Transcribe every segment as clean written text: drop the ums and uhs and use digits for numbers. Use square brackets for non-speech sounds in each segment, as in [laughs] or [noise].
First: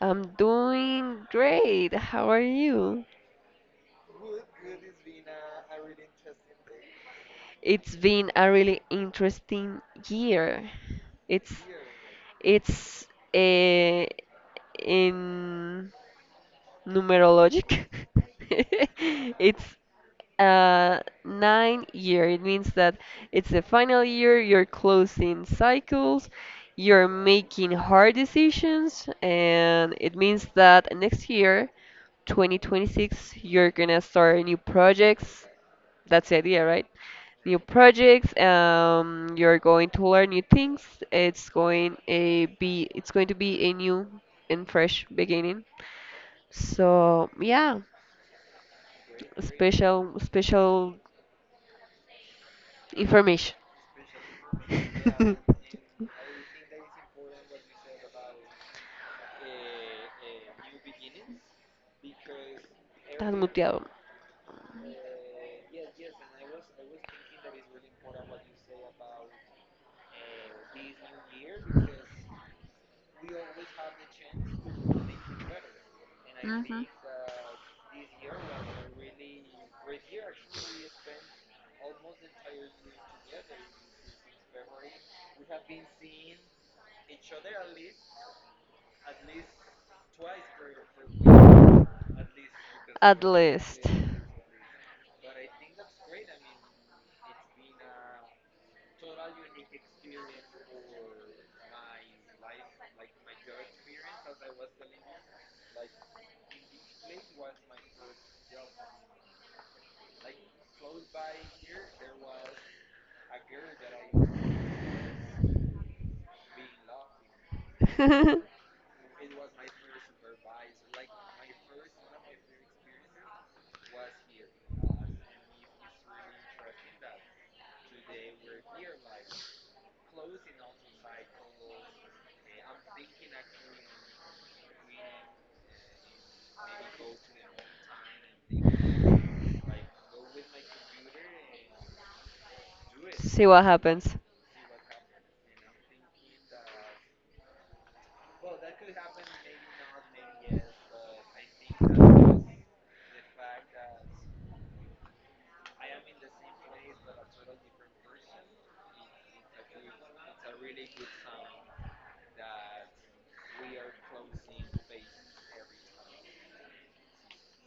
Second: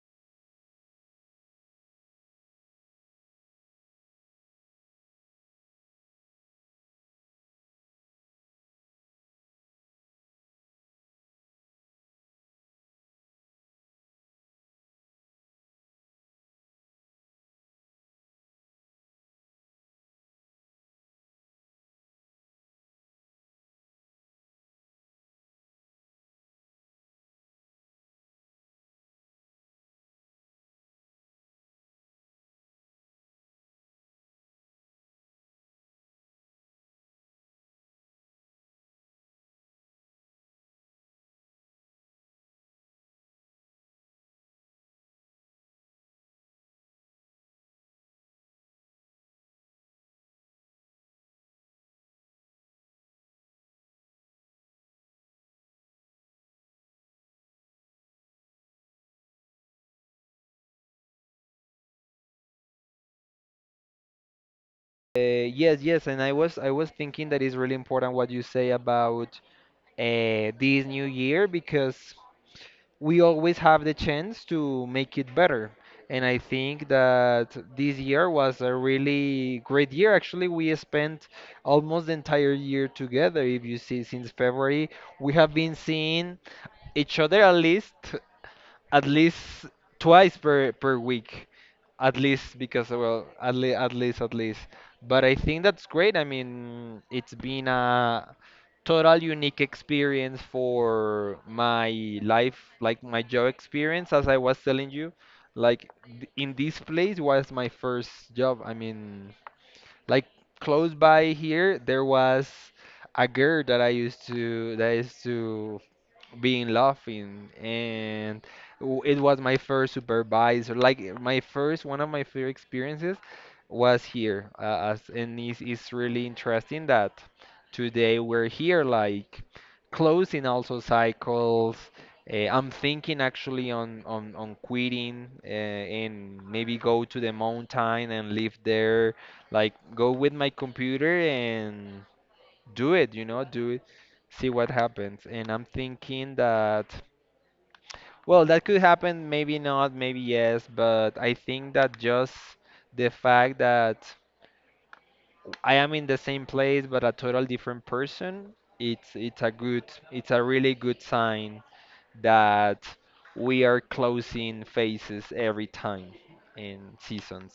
I'm doing great. How are you? It's been a really interesting year. It's it's uh, in numerologic. [laughs] It's 9 year. It means that it's the final year. You're closing cycles. You're making hard decisions, and it means that next year 2026, you're gonna start new projects. That's the idea, right? New projects. You're going to learn new things. It's going a be. It's going to be a new and fresh beginning. So yeah, special information. [laughs] Estás muteado. Yes, yes, and I was thinking that is really important what you say about this new year because we always have the chance to make it better. And I think that this year was a really great year. Actually, we spent almost the entire year together. If you see, since February, we have been seeing each other at least at least twice per week, at least because At well, at least. least at least at least. But I think that's great. I mean, it's been a total unique experience for my life, like my job experience, as I was telling you. Like in this place was my first job. I mean, like close by here, there was a girl that I used to that I used to be in love in, and [laughs] it was my first supervisor. Like my first, one of my first experiences was here, and it's really interesting that today we're here, like closing also cycles. I'm thinking actually on quitting and maybe go to the mountain and live there, like go with my computer and See what do it, happens. see what happens. And I'm thinking that, well, that could happen, maybe not, maybe yes, but I think that just the fact that I am in the same place but a total different person, it's a good, it's a really good sign that we are closing phases every time in seasons.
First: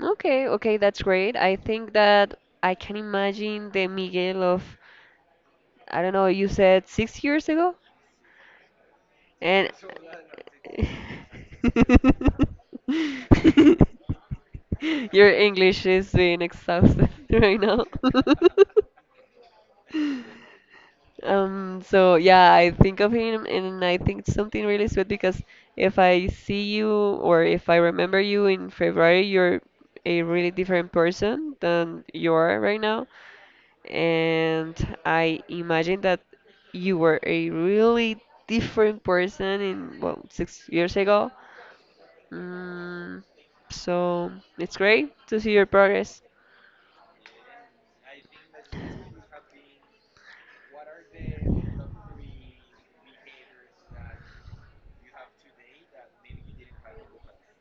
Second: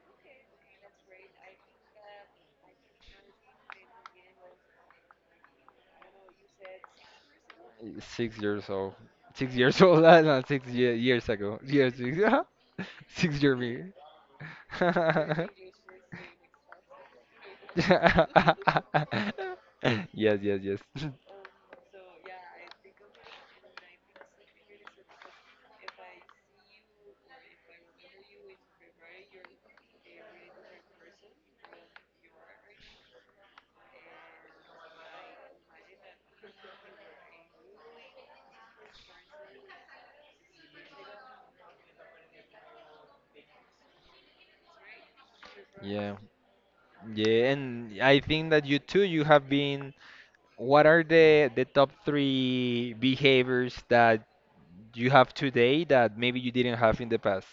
Okay, okay, that's great. I think that I can imagine the Miguel of, I don't know, you said 6 years ago? 6 years old. Six And years old. [laughs] No, six ye years ago. Years. Six [laughs] [laughs] six-year me. your [laughs] English is being exhausted [laughs] right now. [laughs] Yes, yes, yes. [laughs] So yeah, I think of him and I think something really sweet because if I see you or if I remember you in February, you're a really different person than you are right now, and I imagine that you were a really different person in, well, 6 years ago. Mm, so it's great to see your Yeah, progress. yeah, and I think that you too, you have been. What are the top three behaviors that you have today that maybe you didn't have in the past?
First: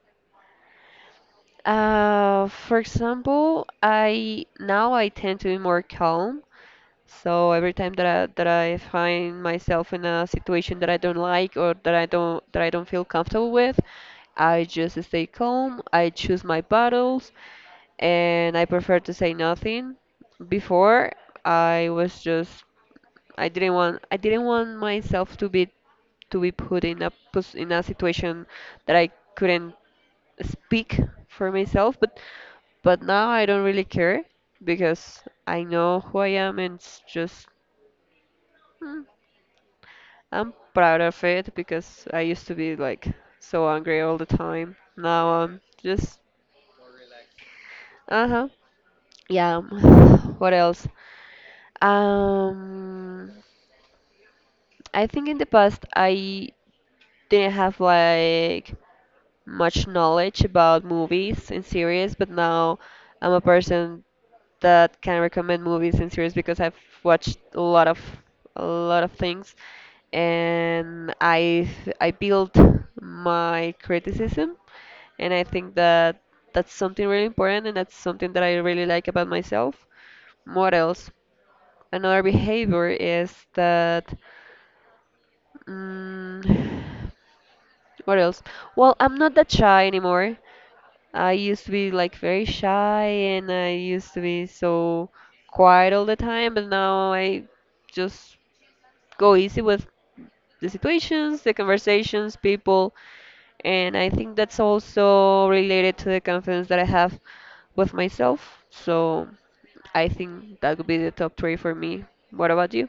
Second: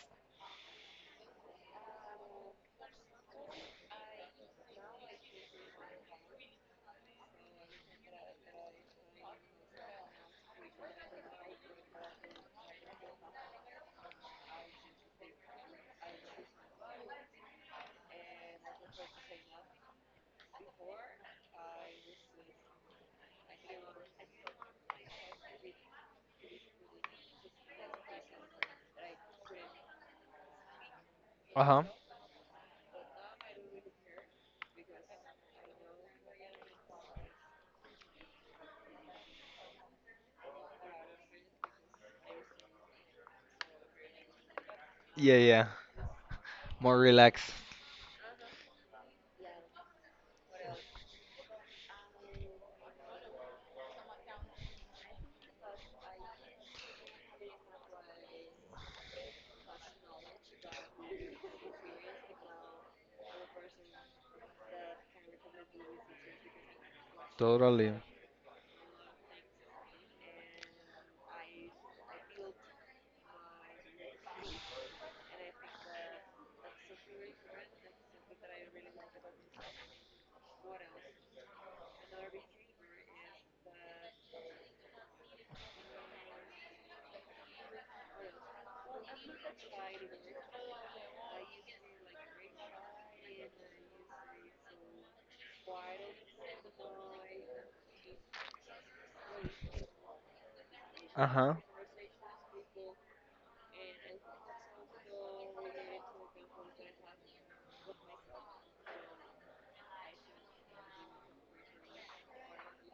For example, I now I tend to be more calm. So every time that I find myself in a situation that I don't like or that I don't feel comfortable with, I just stay calm. I choose my battles and I prefer to say nothing. Before I was just I didn't want myself to be put in a in a situation that I couldn't speak for Uh-huh. myself, but now I don't really care because I know who I am, and it's just mm, I'm proud of it because I used to be like so angry all the time. Now Yeah, yeah. I'm just More relaxed. uh-huh. Yeah. [sighs] What else? Um, I think in the past I didn't have like much knowledge about movies and series, but now I'm a person that can recommend movies and series because I've watched a Totally. lot of things, and I built my criticism, and I think that that's something really important, and that's something that I really like about myself. What else? Another behavior is that. Mm, [sighs] what else? Well, I'm not that shy anymore. I used to be like very shy and I used to be so quiet all the time, but now I just go easy with the situations, Uh-huh. the conversations, people, and I think that's also related to the confidence that I have with myself. So I think that would be the top three for me. What about you?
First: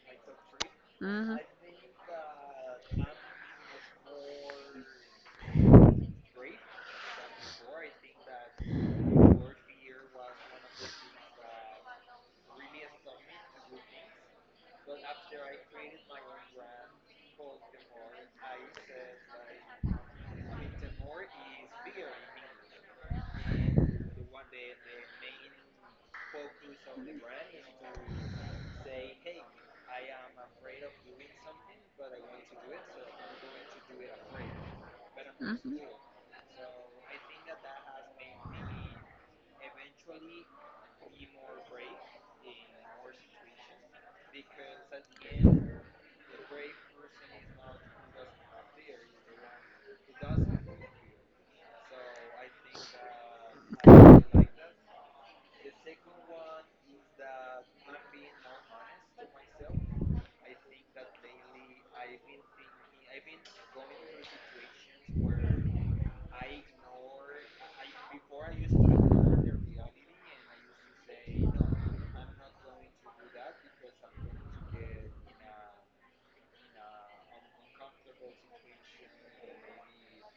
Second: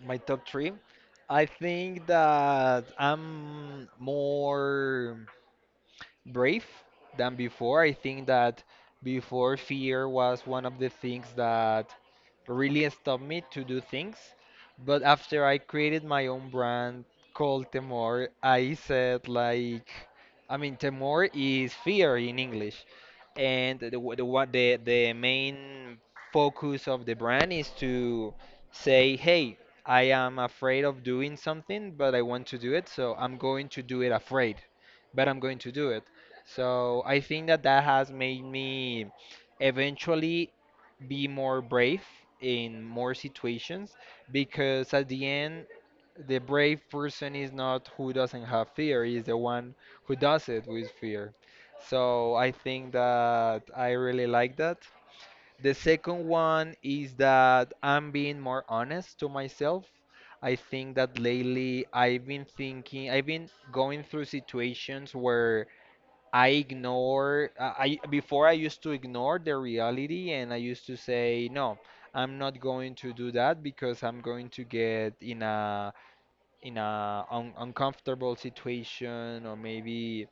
My top three. hmm I think that I'm more brave than before. I think that before fear was one of the things that really stopped me to do things. But after I created my own brand called Temor, I said like, I mean, Temor is fear in English, and the w- the one the main focus of the brand is to say, hey, I am afraid of doing something, but I want to do it, so I'm going to do it afraid, but I'm going Mhm. to do it. So I think that that has made me eventually be more brave in more situations because at the end, the brave person is not who doesn't have fear, is the one who does it with fear. So I think that I really like that. The second one is that I'm being more honest to myself. I think that lately I've been going through situations where I ignore, I before I used to ignore the reality and I used to say, no, I'm not going to do that because I'm going to get in a un uncomfortable situation or maybe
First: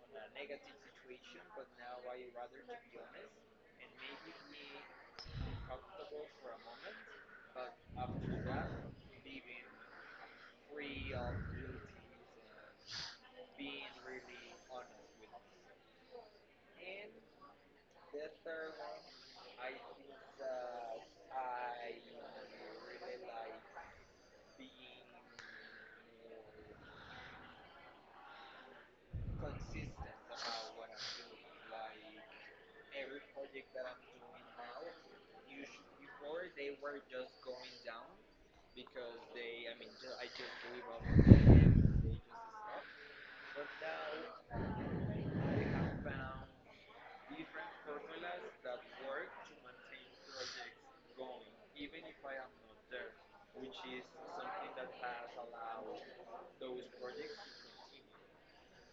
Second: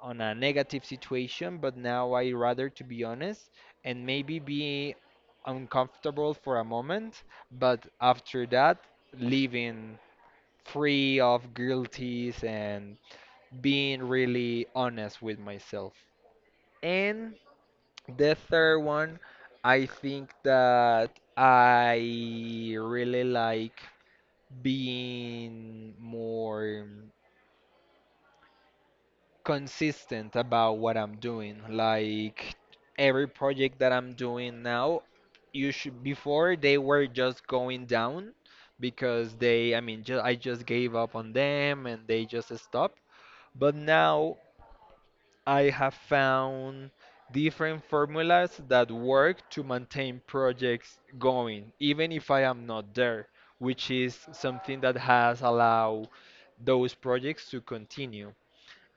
on a negative situation, but now I rather to be honest and maybe be uncomfortable for a moment, but after that, living free of guilties and being really honest with myself. And the third one, I think that I really like being more consistent about what I'm doing. Like every project that I'm doing now, you should before they were just going down because I mean, ju I just gave up on them and they just stopped. But now I have found different formulas that work to maintain projects going, even if I am not there, which is something that has allowed those projects to continue.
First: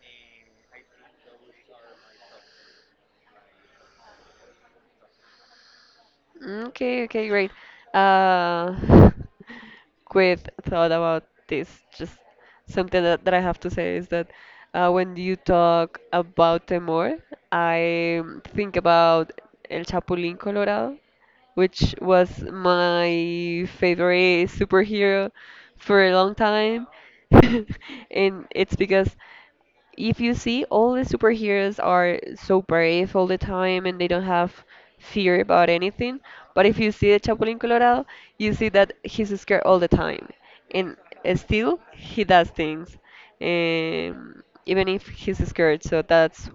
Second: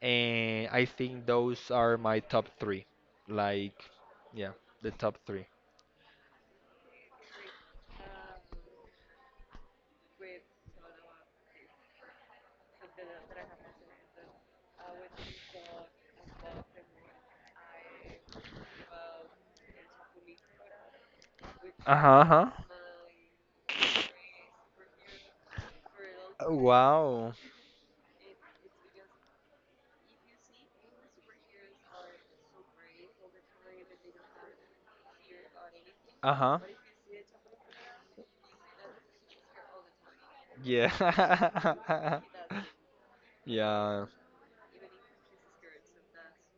And I think those are my top three. Like, yeah, the top three. Okay, okay, great. Uh, [laughs] quick thought about this. Just something that I have to say is that when you talk about Temor, I think about El Chapulín Colorado, Uh which huh. was Uh-huh. my favorite superhero for a long time. Wow. [laughs] And it's because if you see, all the superheroes are so brave all the time and they don't have fear about anything. Uh huh. But if you see the Chapulín Colorado, you see that he's scared all the time. Yeah. And still, he does things, [laughs] yeah. Even if he's scared. So that's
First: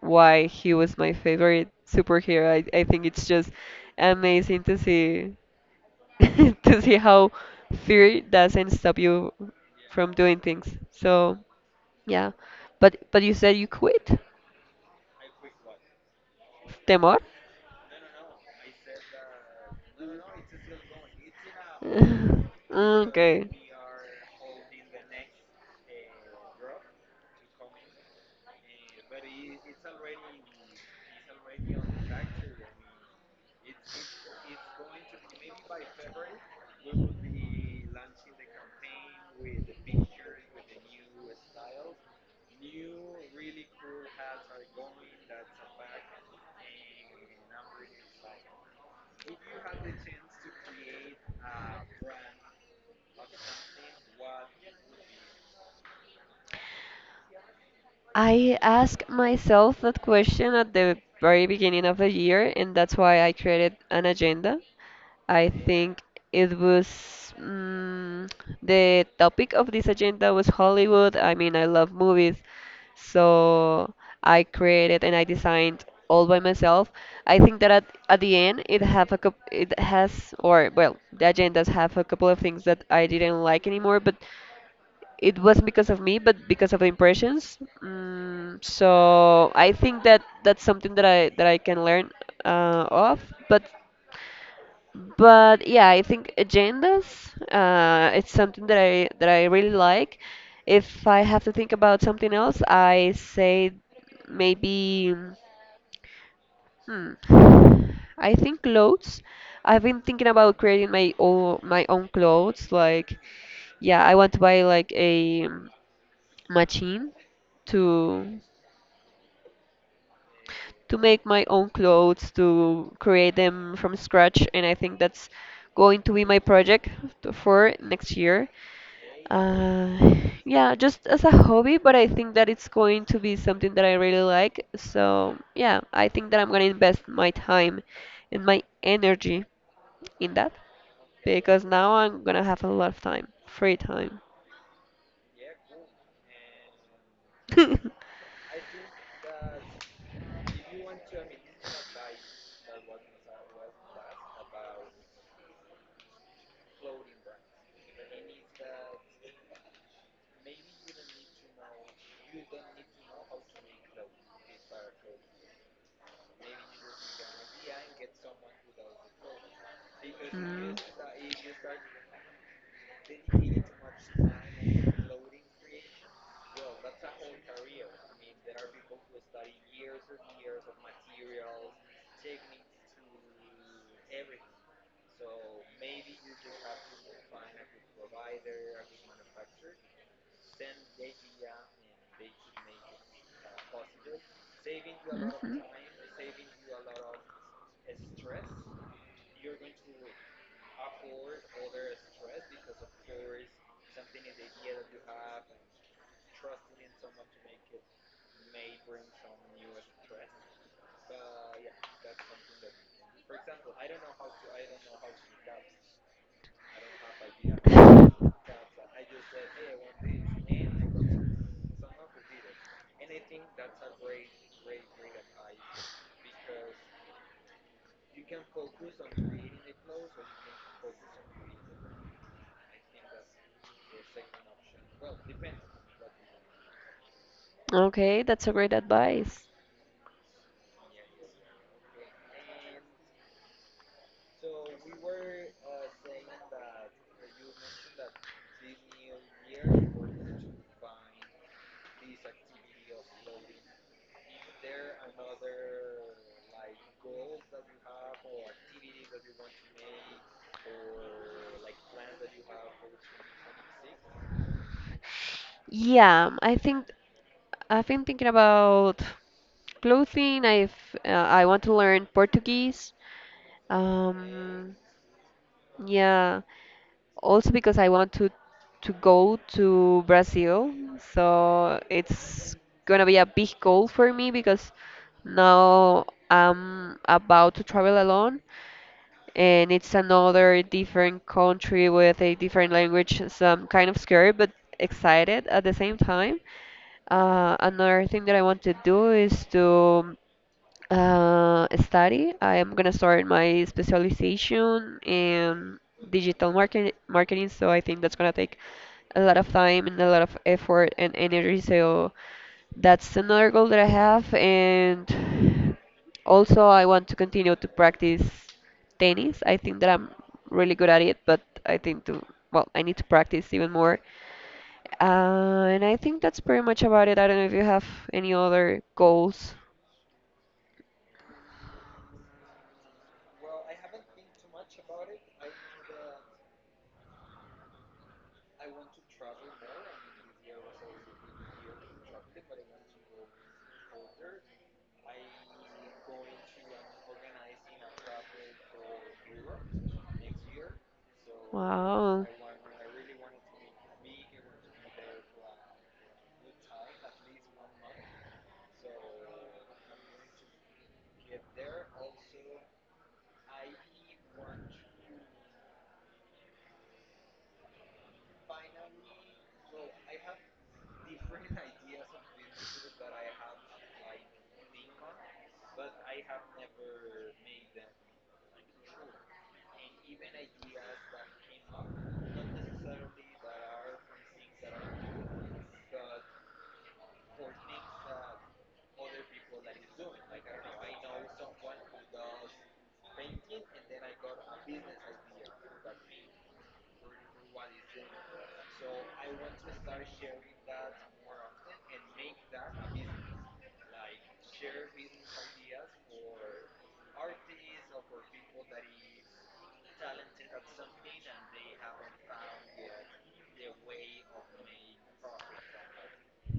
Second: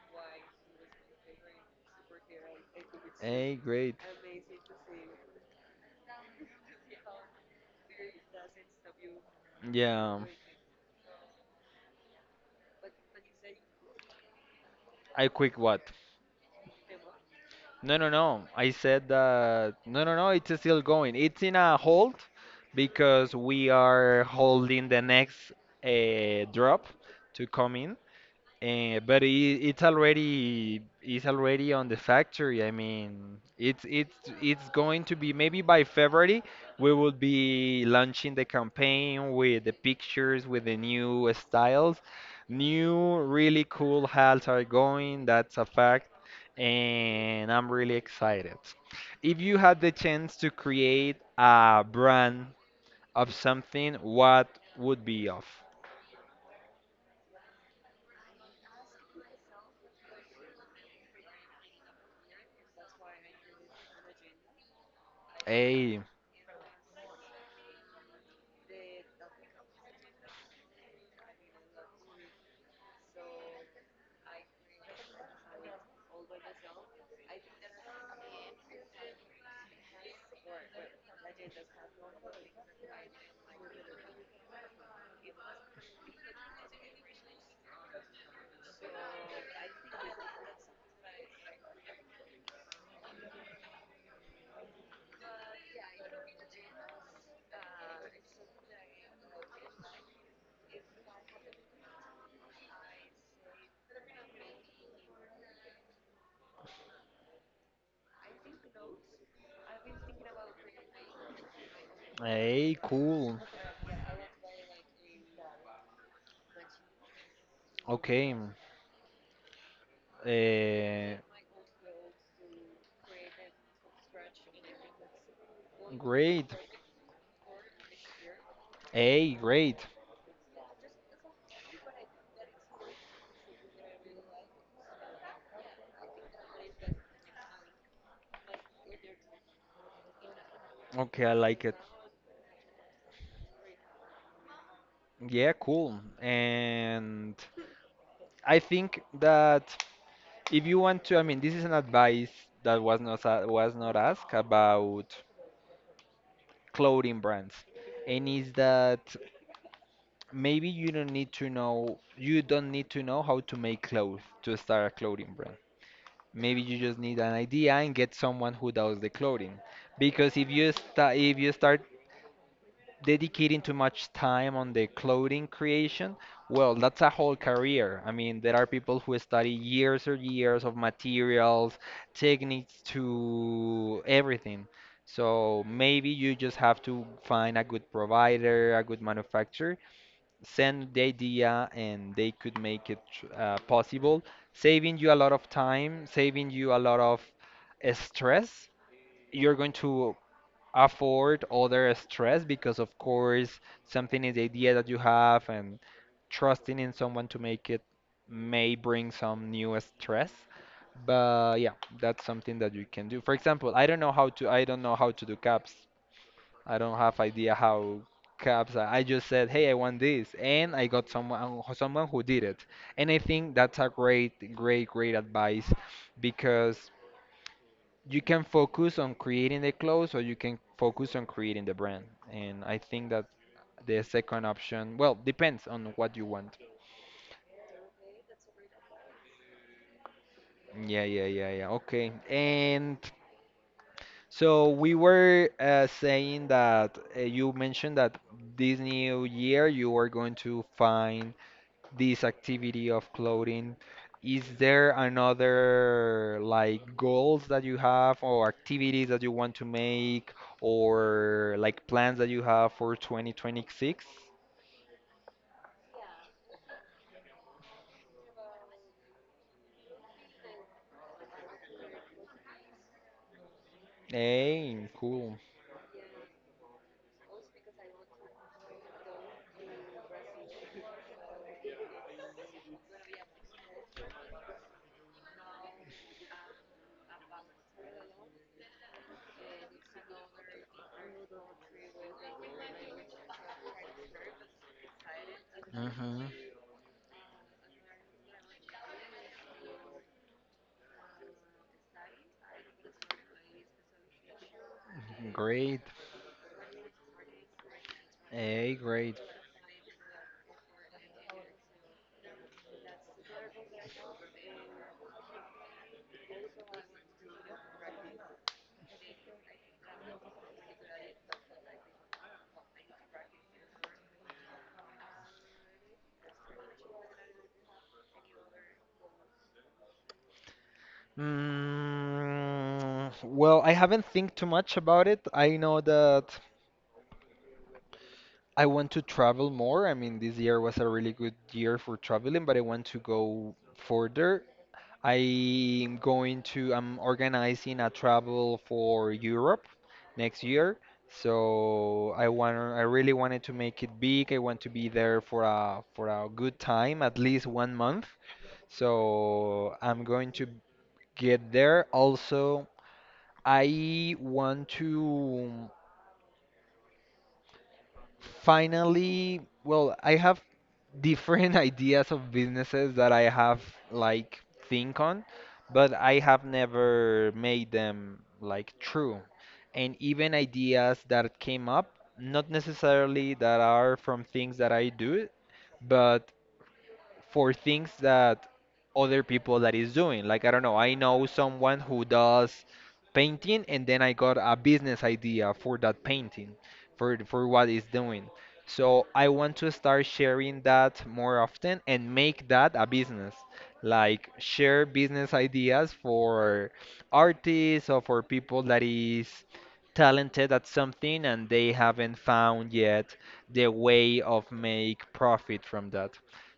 why he was my favorite superhero. I think it's just Hey, great. amazing to see [laughs] to see how fear doesn't stop you from Yeah, doing things. So yeah. But you said you quit, I quick what? Temor. No, no, no. I said that. No, no, no. It's still going. It's in a hold [laughs] because Okay. we are holding the next drop to come in. Uh, but it, it's already on the factory. I mean, it's it's going to be maybe by February we will be launching the campaign with the pictures, with the new styles. New really cool hats are going, that's a fact, and I'm really excited. If you had the chance to create a brand of something, what would be of? I asked myself that question at the very beginning of the year, and that's why I created an agenda. I think Hey, it was the topic of this agenda was Hollywood. I mean, I love movies, so I created and I designed all by myself. I think that at the end it have a coup it has, or well, the agendas have a couple of things that I didn't like anymore, but it wasn't because of me, but because of the impressions. So I think that that's something that I can learn of. But yeah, I think agendas. It's something that I really like. If I have to think about something else, I say maybe. Hmm. I think clothes. I've been thinking about creating my own clothes. Hey, Like, cool. yeah, I want to buy like a machine Okay. to Uh, make my own clothes, to create them from scratch, and I think that's going to be my great. project for next year, Hey, great. uh, yeah, just as a hobby, but I think that it's going to be something that I really like. So yeah, I think that I'm going to invest my time and my energy in that Okay, I because like it. now I'm going to have a lot of time free time. Yeah, cool. And [laughs] I think that if you want to, I mean, this is an advice that was not a- was not asked about clothing brands, and is that maybe you don't need to know, you don't need to know how to make clothes to start a clothing brand. Maybe you just need an idea and get someone who does the clothing. Because Mm. If you start dedicating too much time on the clothing creation, well, that's a whole career. I mean, there are people who study years or years of materials, techniques to everything. So maybe you just have to find a good provider, a good manufacturer send the idea and they could possible, saving you a lot of Mhm. time, saving you a lot of stress. You're going to afford other stress because, of course, something is the idea that you have, and trusting in someone to make it may bring some new stress. But yeah, that's something that you can do. For example, I don't know how to do caps. I don't have idea how caps. I just said, hey, I want this, and I got someone who did it. And I think that's a great, great, great advice because you can focus on creating the clothes or you can focus on creating the brand. And I think that the second option, well, depends on what you want. Okay, that's a great advice. Yeah, yeah, yeah, yeah. Okay. And so we were saying that you mentioned that this new year you are going to find this activity of clothing, is there another like goals that you have or activities that you want to make or like plans that you have for 2026? Yeah, I think I've been thinking about clothing. I've I want to learn Portuguese. Um, Hey, cool. yeah, also because I want to go to Brazil. So it's gonna be a big goal for me because now I'm about to travel alone and it's another different country with a different language. So I'm kind of scared but excited at the same hmm time. Another thing that I want to do is to study. I am gonna start my specialization in Great. digital market marketing, so I think that's gonna take Hey, a great. lot of time and a lot of effort and energy. So that's another goal that I have, and also I want to continue to practice tennis. I think that I'm really good at it, but I think to, well, I need to practice even more. And I think that's pretty much about it. I don't know if you have any other goals. Mm, well, I haven't think too much about it. I know that I want to travel more. I mean, this year was a really good year for traveling, but I want to go further. I'm organizing a travel for Europe next year. So Wow. I really wanted to make it big. I want to be there for a good time, at least one month. So I'm going to get there. Also, I want to. Finally, well, I have different [laughs] ideas of businesses that I have like think on, but I have never made them like true. And even ideas that came up, not necessarily that are from things that I do, but for things that other people that is doing. Like I don't know, I know someone who does painting and then I got a business idea for that painting, for what he's doing. So I want to start sharing that more often and make that a business. Like share business ideas for artists or for people that is talented at something and they haven't found yet the way of make profit from that.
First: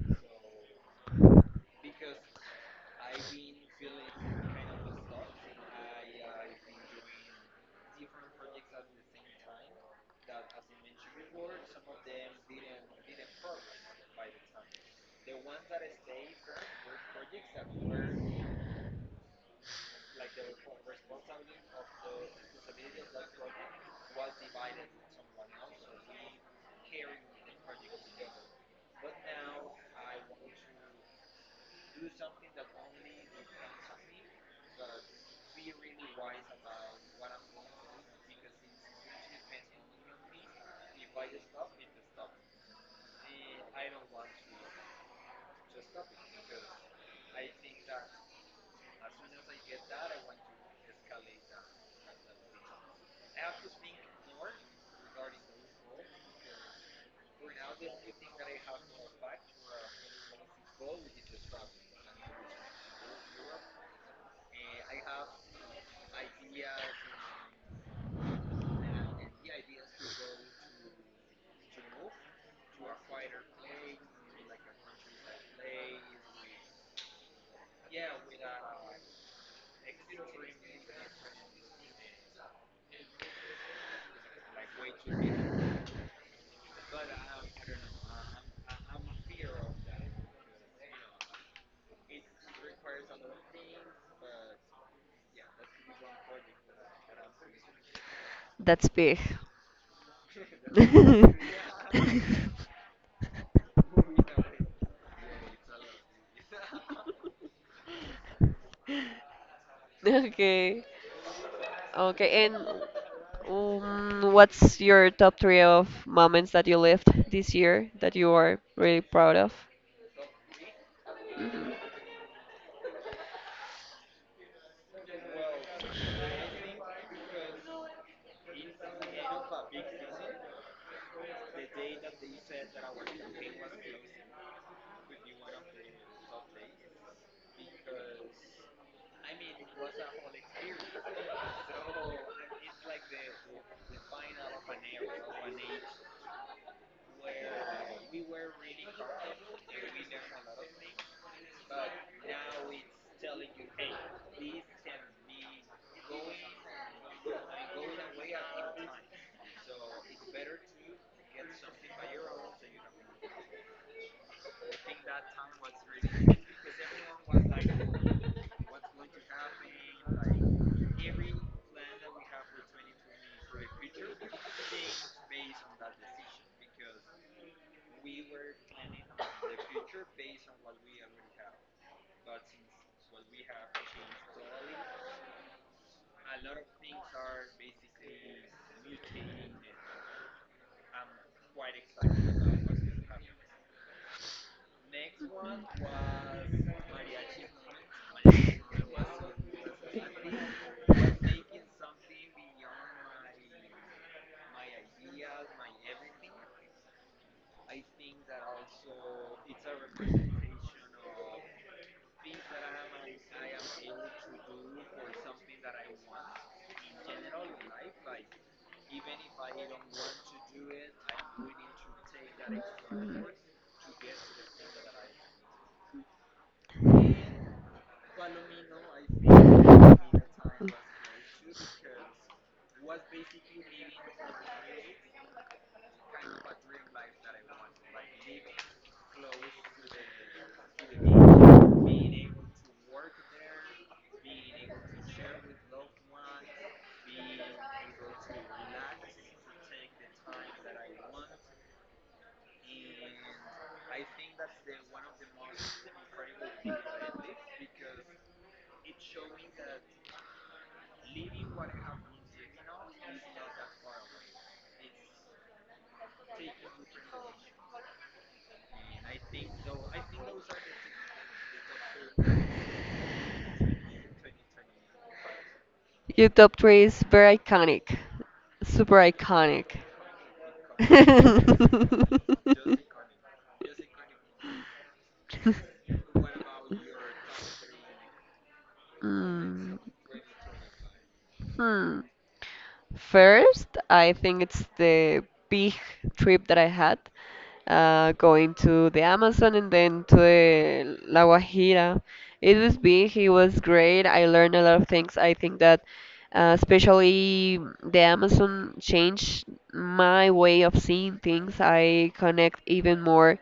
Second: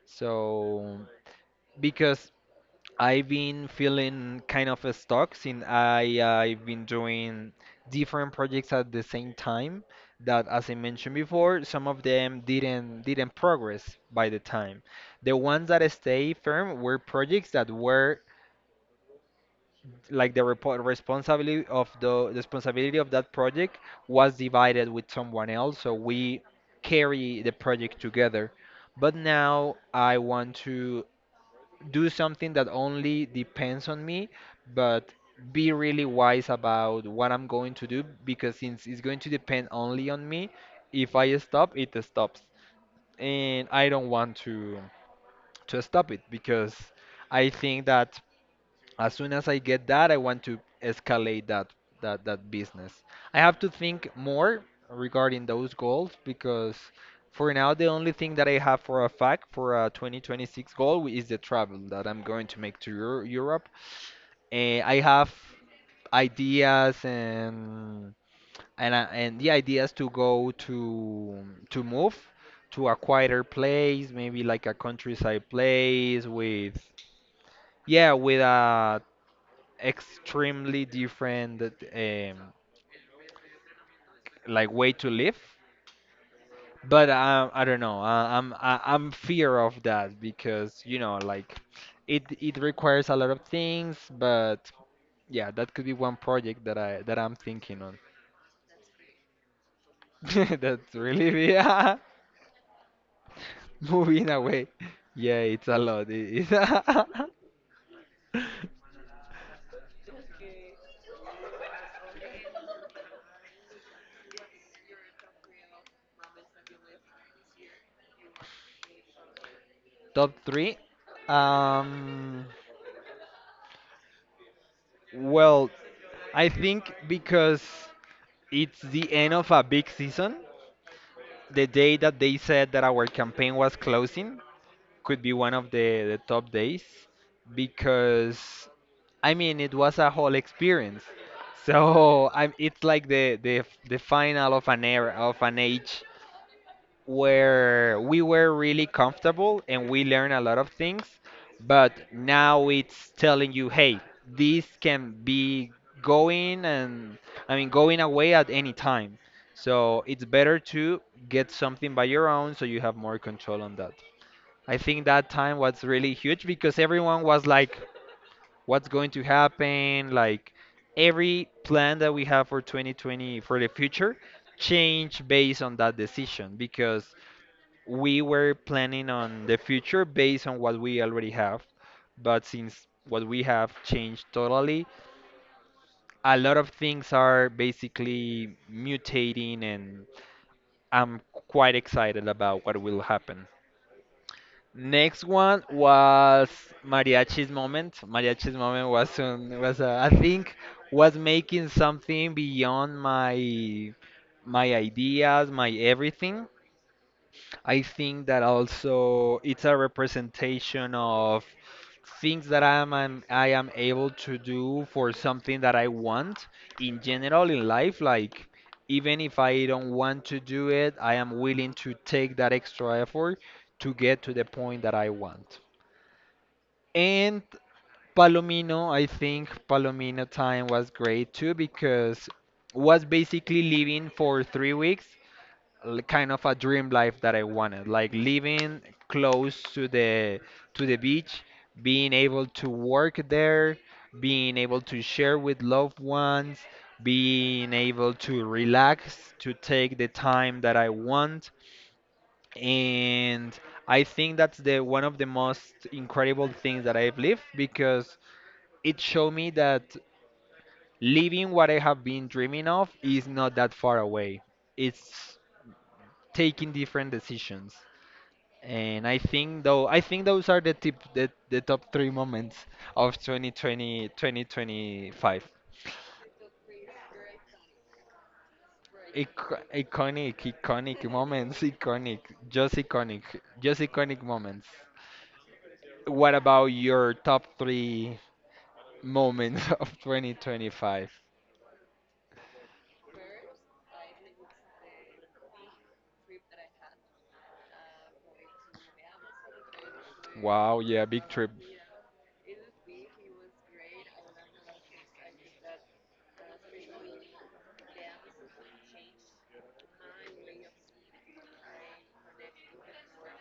So because I've been feeling kind of stuck since I've been doing different projects at the same time that as I mentioned before, some of them didn't progress by the time. The ones that stay firm were projects that were like the responsibility of that project was divided with someone else, so we carry the project together. But now I want to do something that only depends on me, but be really wise about what I'm going to do because since it's going to depend only on me, if I stop, it stops. And I don't want to stop it because I think that as soon as I get that, I want to escalate that business. I have to think more regarding those goals because for now the only thing that I have for a fact for a 2026 goal is the travel that I'm going to make to Europe. Eh, I have ideas and and the ideas to go to move to a quieter place, maybe like a countryside place with yeah, with a extremely different like way to live, but I don't know, I, I'm fear of that because you know like it requires a lot of things, but yeah, that could be one project that I'm thinking on. That's big. [laughs] that's really be yeah, [laughs] [laughs] moving away yeah it's a lot it is. [laughs] Okay. Okay, and what's your top three of moments that you lived this year that you are really proud of? Top three. um well I think because it's the end of a big season, the day that they said that our campaign was closing could be one of the top days because I mean it was a whole experience. [laughs] So I'm it's like the final of an era, of an age where we were really comfortable and we learned a lot of things, but now it's telling you, hey, this can be going and, I mean, going away at any time. So it's better to get something by your own so you have more control on that. I think that time was really huge because everyone was like, what's going to happen? Like every plan that we have for 2020, for the future, change based on that decision because we were planning on the future based on what we already have, but since what we have changed totally, a lot of things are basically mutating, and I'm quite excited about what will happen. Next one was Mariachi's moment. Mariachi's moment was I think, was making something beyond my ideas, my everything. I think that also it's a representation of things that I am able to do for something that I want in general in life. Like even if I don't want to do it, I am willing to take that extra effort to get to the point that I want. And Palomino, I think Palomino time was great too because was basically living for 3 weeks, kind of a dream life that I wanted, like living close to the beach, being able to work there, being able to share with loved ones, being able to relax, to take the time that I want, and I think that's the one of the most incredible things that I've lived because it showed me that living what I have been dreaming of is not that far away. It's taking different decisions. And I think those are the top three moments of 2020 2025. Your top three is very iconic, super iconic. Iconic, iconic moments, iconic, [laughs] just iconic, just iconic moments. What about your top three moments [laughs] Mm, of 2025? hmm. First, I think it's the big trip that I had, going to the Amazon and then to Wow, the yeah, La big trip. Guajira. It was big, it was great. I learned a lot of things. I think that, especially the Amazon changed my way of seeing things. I connect even more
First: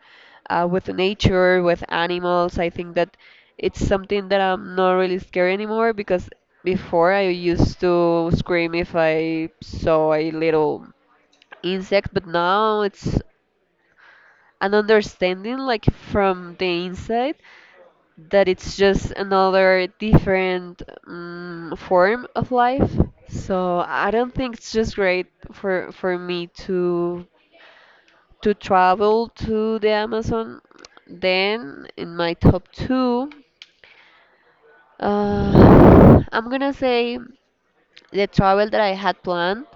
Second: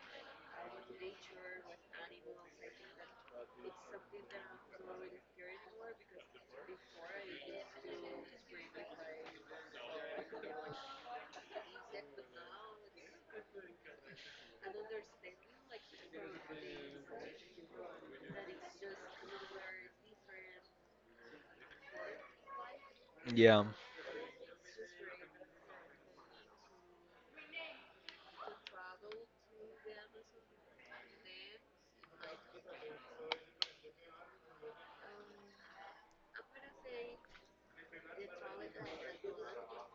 with nature, with animals. I think that. It's something that I'm not really scared anymore because before I used to scream if I saw a little insect, but now it's an understanding, like from the inside, that it's just another different form of life. Yeah. So I don't think, it's just great for me to travel to the Amazon. Then in my top two. I'm gonna say the travel that I had planned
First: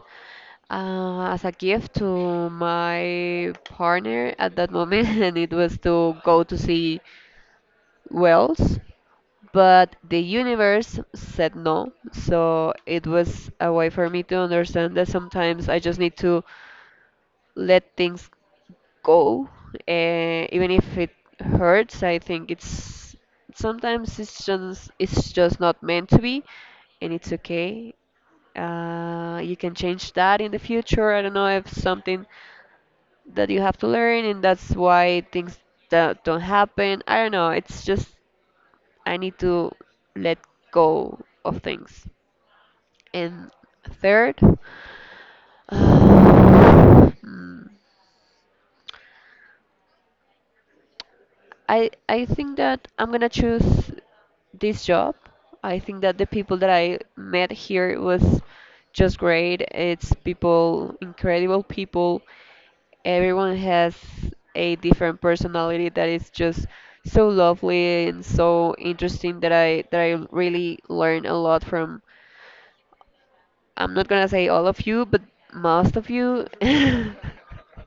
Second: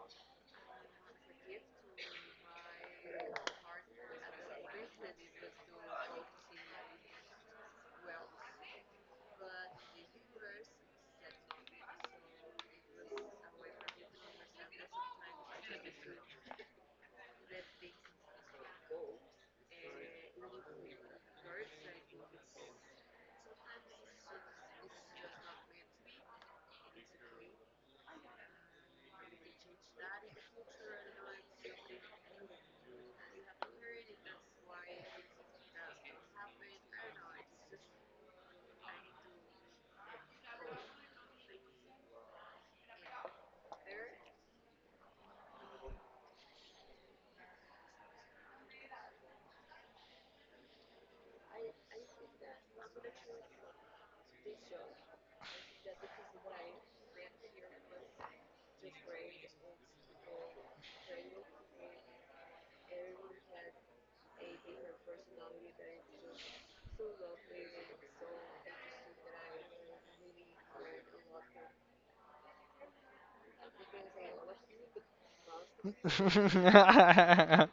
as a gift to my partner at that moment, [laughs] and it was to go to see Wales, but the universe said no. So it was a way for me to understand that sometimes I just need to let things go, even if it hurts. I think it's sometimes it's just not meant to be, and it's okay. You can change that in the future. I don't know if something that you have to learn, and that's why things that don't happen. I don't know. It's just I need to let go of things. And third, [sighs] mm, I think that I'm gonna choose this job. I think that the people that I met here was just great. It's people, incredible people. Everyone has a different personality that is just so lovely and so interesting that I really learn a lot from. I'm not gonna say all of you, but most of you. [laughs] And [laughs]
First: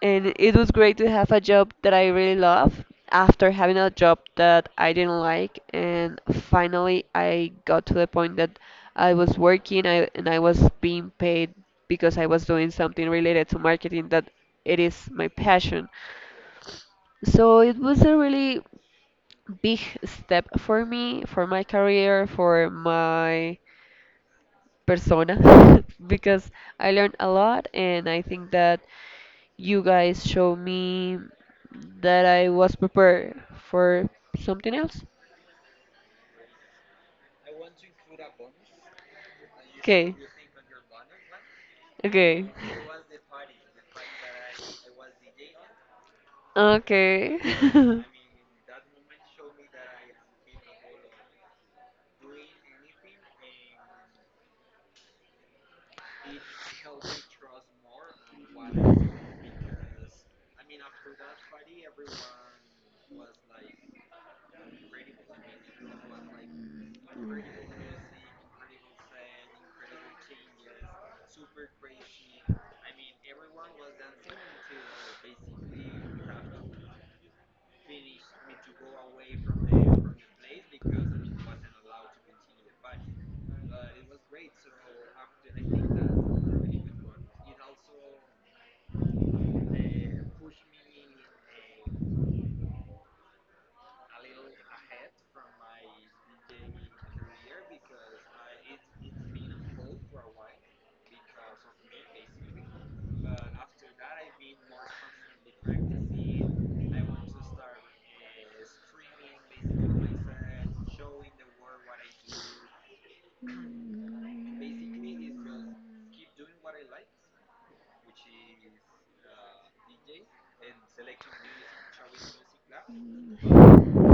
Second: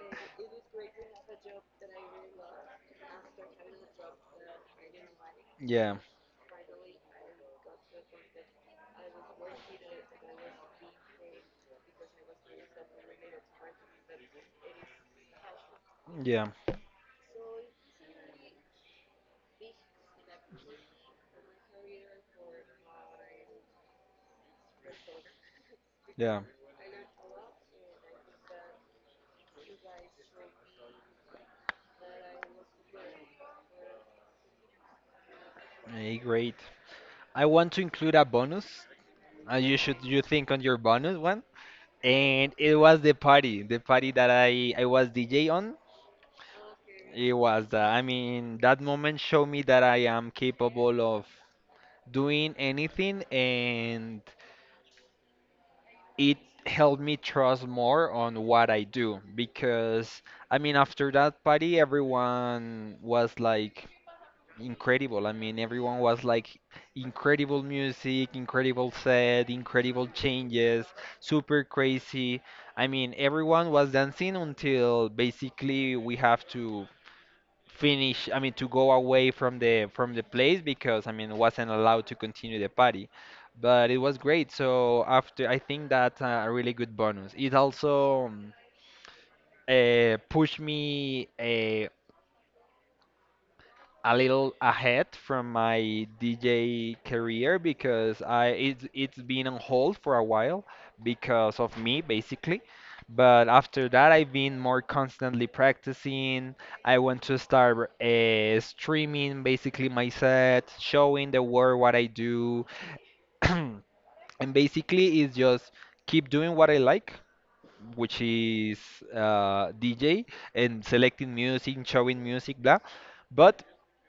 it was great to have a job that I really love after having a job that I didn't like. Yeah, And finally, I got to the point that I was working and I was being paid because I was doing something related to marketing that it is my passion. yeah, So it was a really big step for me, for my career, for my persona [laughs] yeah. because I learned a lot, and I think that you guys show me that I was prepared for something else. Great. I want to include a bonus, and you should Okay. you think on your bonus one. Okay. And it was the party that I was DJ on. It Okay. was the, I [laughs] mean that moment showed me that I am capable of doing anything, and it helped me trust more on what I do because I mean after that party everyone was like incredible. I mean, everyone was like incredible music, incredible set, incredible changes, super crazy. I mean, everyone was dancing until basically we have to finish, I mean, to go away from the place because I mean, wasn't allowed to continue the party. But it was great. So after, I think that a really good bonus. It also pushed me, a little ahead from my DJ career because I it's been on hold for a while because of me basically. But after that, I've been more constantly practicing. I want to start streaming basically my set, showing the world what I do. [clears throat] And basically, it's just keep doing what I like, which is DJ and selecting music, showing music, blah. But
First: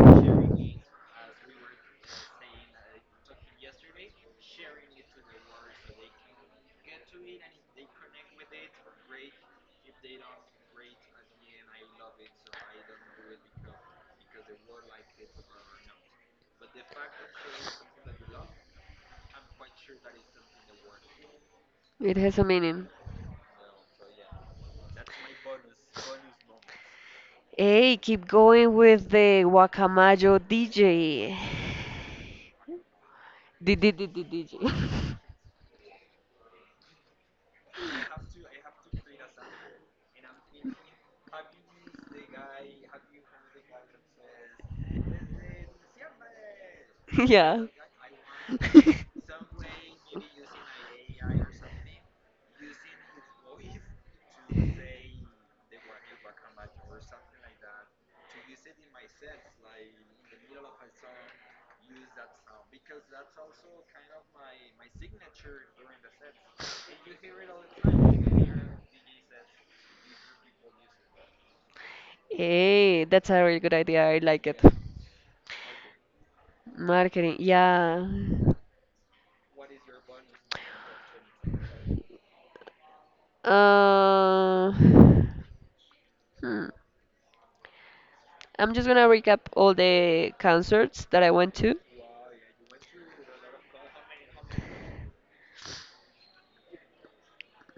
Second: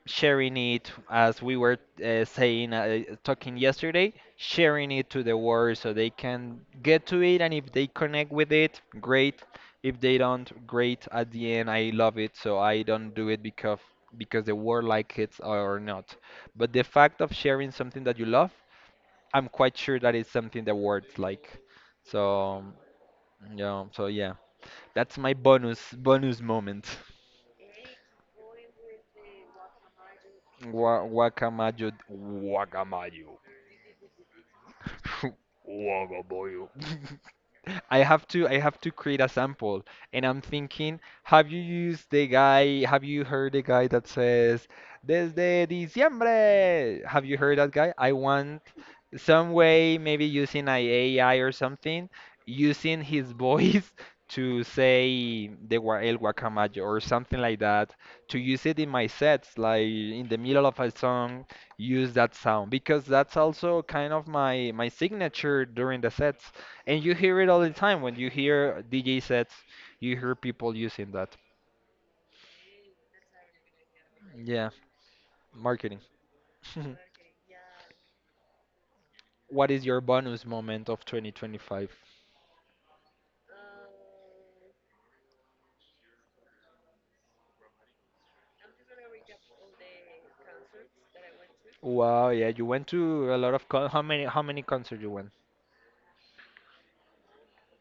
sharing it, as we were saying, talking yesterday, sharing it to the world so they can get to it. And if they connect with it, great. If they don't, great. At the end, I love it, so I don't do it because the world like it or not. But the fact of sharing something that you love, I'm quite sure that is something the world like. It has a So meaning. yeah, so yeah. That's my bonus bonus moment. Hey, keep going with the Guacamayo DJ. Guacamayo, guacamayo. Did you? [laughs] [laughs] Waga boyo. [laughs] I have to create a sample, and I'm thinking, have you heard the guy that says desde diciembre, have you heard Yeah. that guy? I want [laughs] some way, maybe using an AI or something, using his voice [laughs] to say the el guacamayo or something like that, to use it in my sets like in the middle of a song, use that sound, because that's also kind of my signature during the sets, and you hear it all the time. When you hear DJ sets, you hear people using that. Hey, that's a really good idea. I like it. Yeah, marketing. [laughs] Marketing, yeah. What is your bonus moment of 2025? Hmm. I'm just gonna recap all the concerts that I went to. Wow, yeah, you went to a lot of how many concerts you went?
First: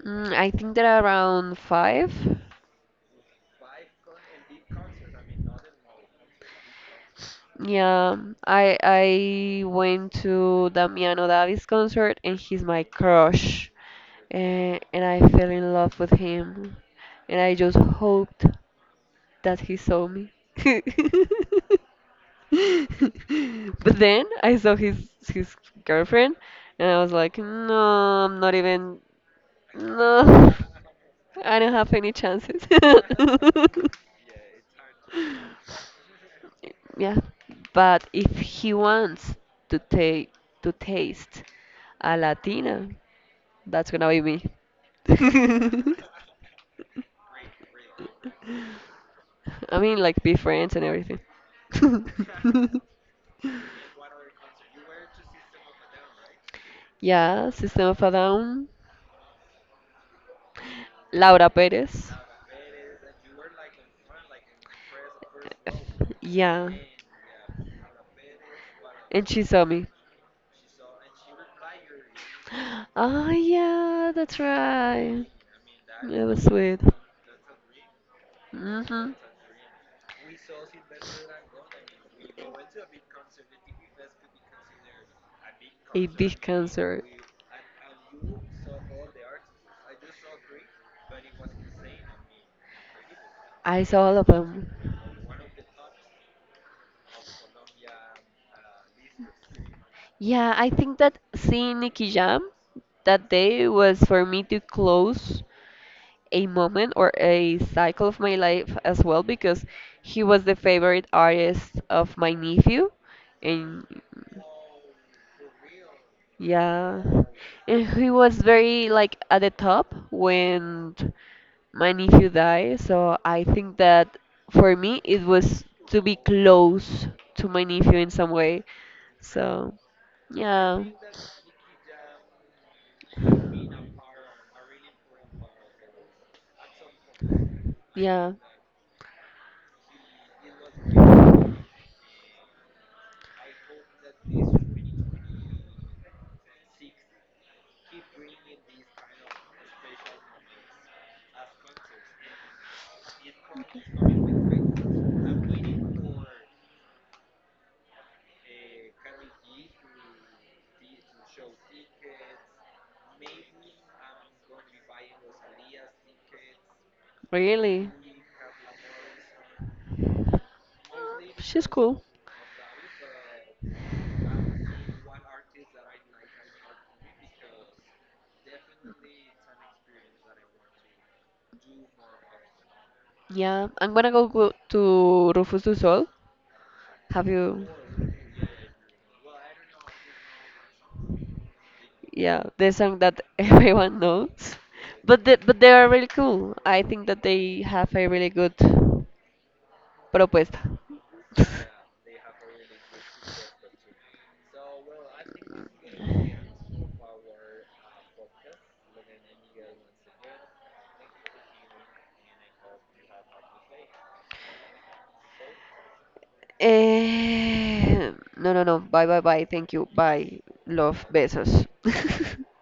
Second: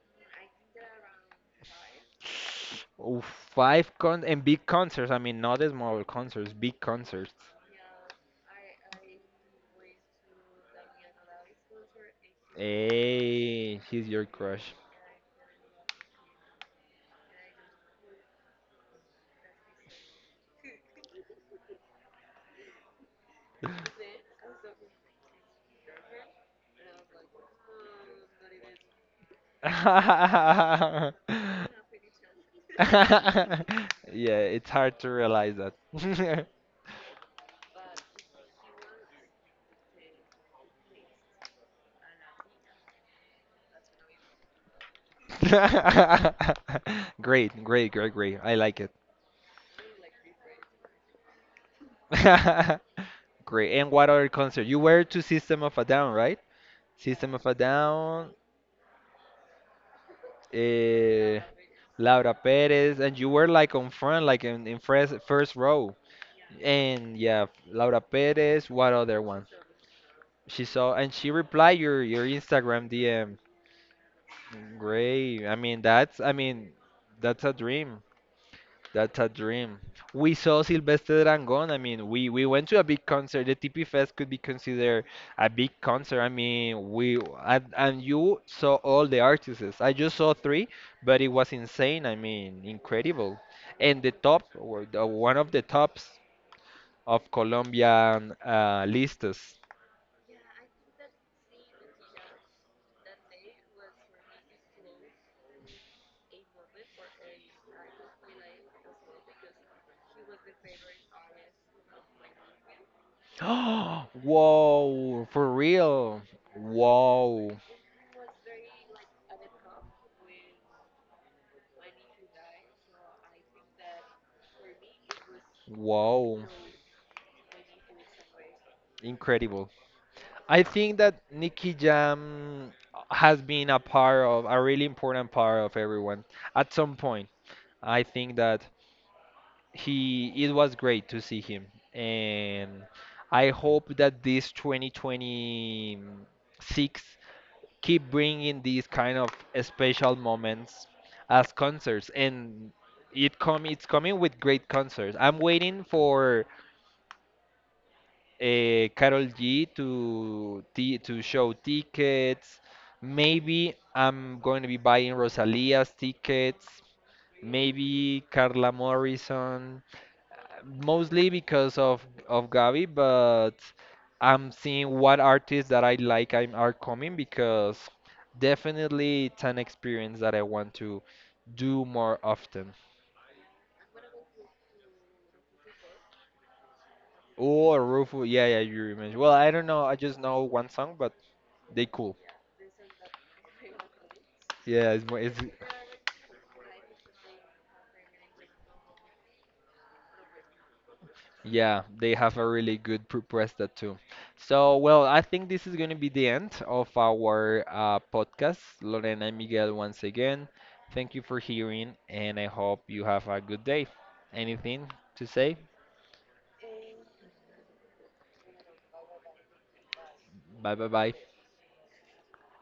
I think there are around five. Oh, five con, and big concerts, I mean, not small concerts, big concerts. Yeah, I went to Damiano Davis concert and he's my crush, Hey, he's your crush. And I fell in love with him, and I just hoped that he saw me. [laughs] [laughs] But then I saw his girlfriend, and I was like, no, I'm not even, no, [laughs] I don't have any chances. [laughs] [laughs] Yeah, it's hard to realize that. Yeah, but if he wants to take to taste a Latina, that's gonna be me. [laughs] Great, great, great, great. I like it. [laughs] I mean, like be friends and everything. [laughs] [laughs] Great. And what other concert? You were to System of a Down, right? System Yeah, of a System of a Down, Down, eh, Laura Perez. Laura Perez, and you were like on front, like in first row. Yeah, And yeah, Laura Perez, what other and she one? saw me. She saw, and she replied your Instagram Oh DM. yeah, that's right. Great. I mean, that's, It I was mean, sweet. that's a dream. Mhm. That's a dream. We saw Silvestre Dangond. I mean, we went to a big concert. The TP Fest could be considered a big A concert. I big mean, cancer. we, and you saw all the artists. I just saw three, but it was insane. I mean, incredible. I And saw the all of top, them. or the, one of the tops of Colombian lists. Yeah, I think that seeing Nicky Jam that day was for me to close a moment or a cycle of my life as well because he was the favorite artist of my nephew, [gasps] and Whoa, for real. yeah, Wow, and he was very like at the top when my nephew died, so I think that for me it was to be wow, close to my nephew in some way. incredible. So I yeah. think that Nicky Jam has been a part of a really important part of everyone at some point. I think Yeah, that he it was great to see him, and I hope that this 2026 keep bringing these kind of special moments as concerts, and it's coming with great concerts. I'm waiting for Carol G to t to show tickets. Maybe I'm going to be buying Rosalia's tickets. really. Maybe Carla Morrison, mostly because She's of cool. Gabi, but I'm seeing what artists that I like are coming because definitely it's an experience that I want to do more often. Yeah, I'm gonna go to Rufus du Sol. Have you? Or Rufus, yeah, yeah, you remember. Well, I don't know, I just know one song, but they cool. Yeah, the song that [laughs] everyone knows, Yeah, it's, but they are really cool. I think that they have a really good propuesta. Yeah, they have a really good presta too. So, well, I think this is going to be the end of our podcast. Lorena and Miguel, once again, thank you for hearing, and I hope you have a good day. Anything to say? Eh, no, no, no. Bye, bye, bye. Thank you. Bye. Bye, bye, Love. bye. Besos. [laughs]